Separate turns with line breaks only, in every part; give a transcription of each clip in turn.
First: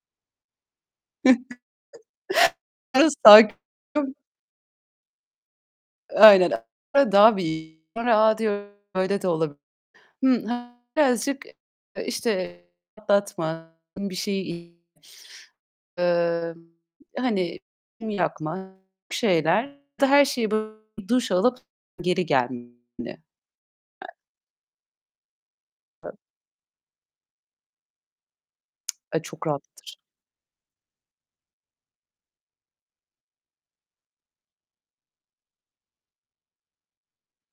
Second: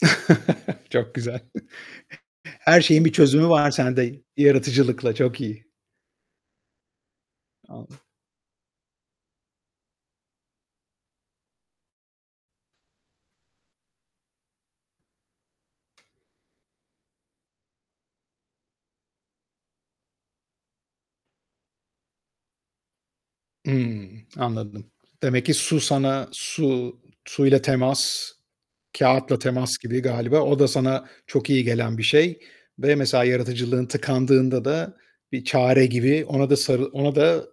Çok güzel. Her şeyin bir çözümü var
[unintelligible]
sende yaratıcılıkla. Çok iyi.
Aynen, daha bir
[unintelligible]
A! Diyorum. Öyle de olabilir. Hmm, birazcık, işte, atlatma, bir şeyi, emm, hani, yakma bir şeyler. Her şeye böyle duş alıp geri gelme.
Hımm, anladım. Demek ki su sana su suyla temas,
Ay
kâğıtla
çok
temas
rahatlatır.
gibi galiba. O da sana çok iyi gelen bir şey. Ve mesela yaratıcılığın tıkandığında da bir çare gibi ona da sarı ona da s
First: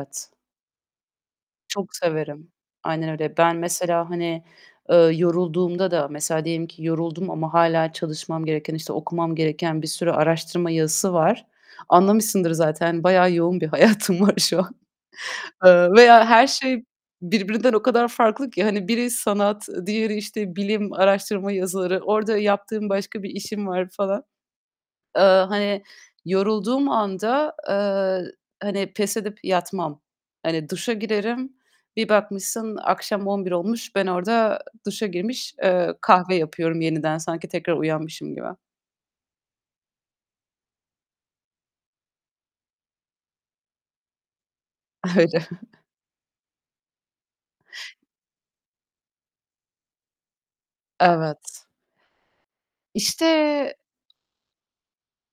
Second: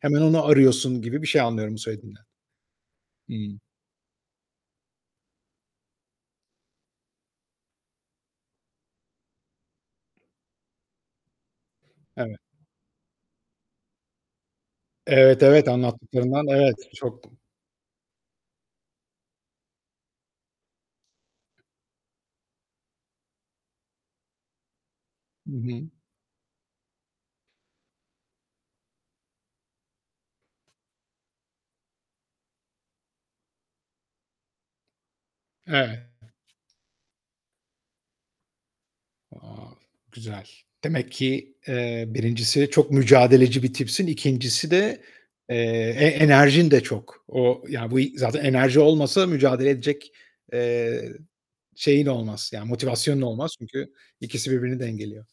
hemen onu arıyorsun gibi bir şey anlıyorum bu
Çok
söylediğinden.
severim. Aynen öyle. Ben
Hımm.
mesela, hani, eee, yorulduğumda da mesela diyelim ki yoruldum ama hâlâ çalışmam gereken, işte, okumam gereken bir sürü araştırma yazısı var.
Evet.
Anlamışsındır zaten bayağı yoğun bir hayatım var şu an.
Evet, evet,
Eee, veya her
anlattıklarından evet,
şey
çok.
birbirinden o kadar farklı ki. Hani biri sanat, diğeri, işte, bilim, araştırma yazıları. Orada yaptığım başka bir işim var falan. Eee,
Hı
hani,
hı.
yorulduğum anda, eee, hani, pes edip yatmam. Hani, duşa girerim. Bir bakmışsın akşam 23.00 olmuş. Ben orada duşa girmiş, eee,
Evet.
kahve yapıyorum yeniden. Sanki tekrar uyanmışım gibi.
Wow, güzel. Demek ki, eee, 1.'si çok mücadeleci bir tipsin. 2.'si de,
Öyle.
eee, e enerjin de çok. O, yani bu zaten enerji olmasa mücadele edecek, eee,
Evet.
şeyin olmaz, yani, motivasyonun
İşte
olmaz. Çünkü ikisi birbirini dengeliyor.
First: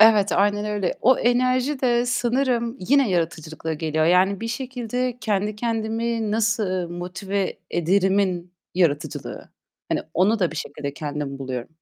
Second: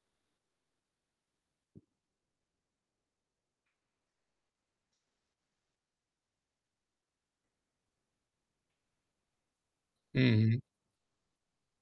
Evet, aynen öyle. O enerji de sanırım yine yaratıcılıkla geliyor. Yani bir şekilde "Kendi kendimi nasıl motive ederimin yaratıcılığı." Hani onu da bir
Hıı.
şekilde kendim buluyorum.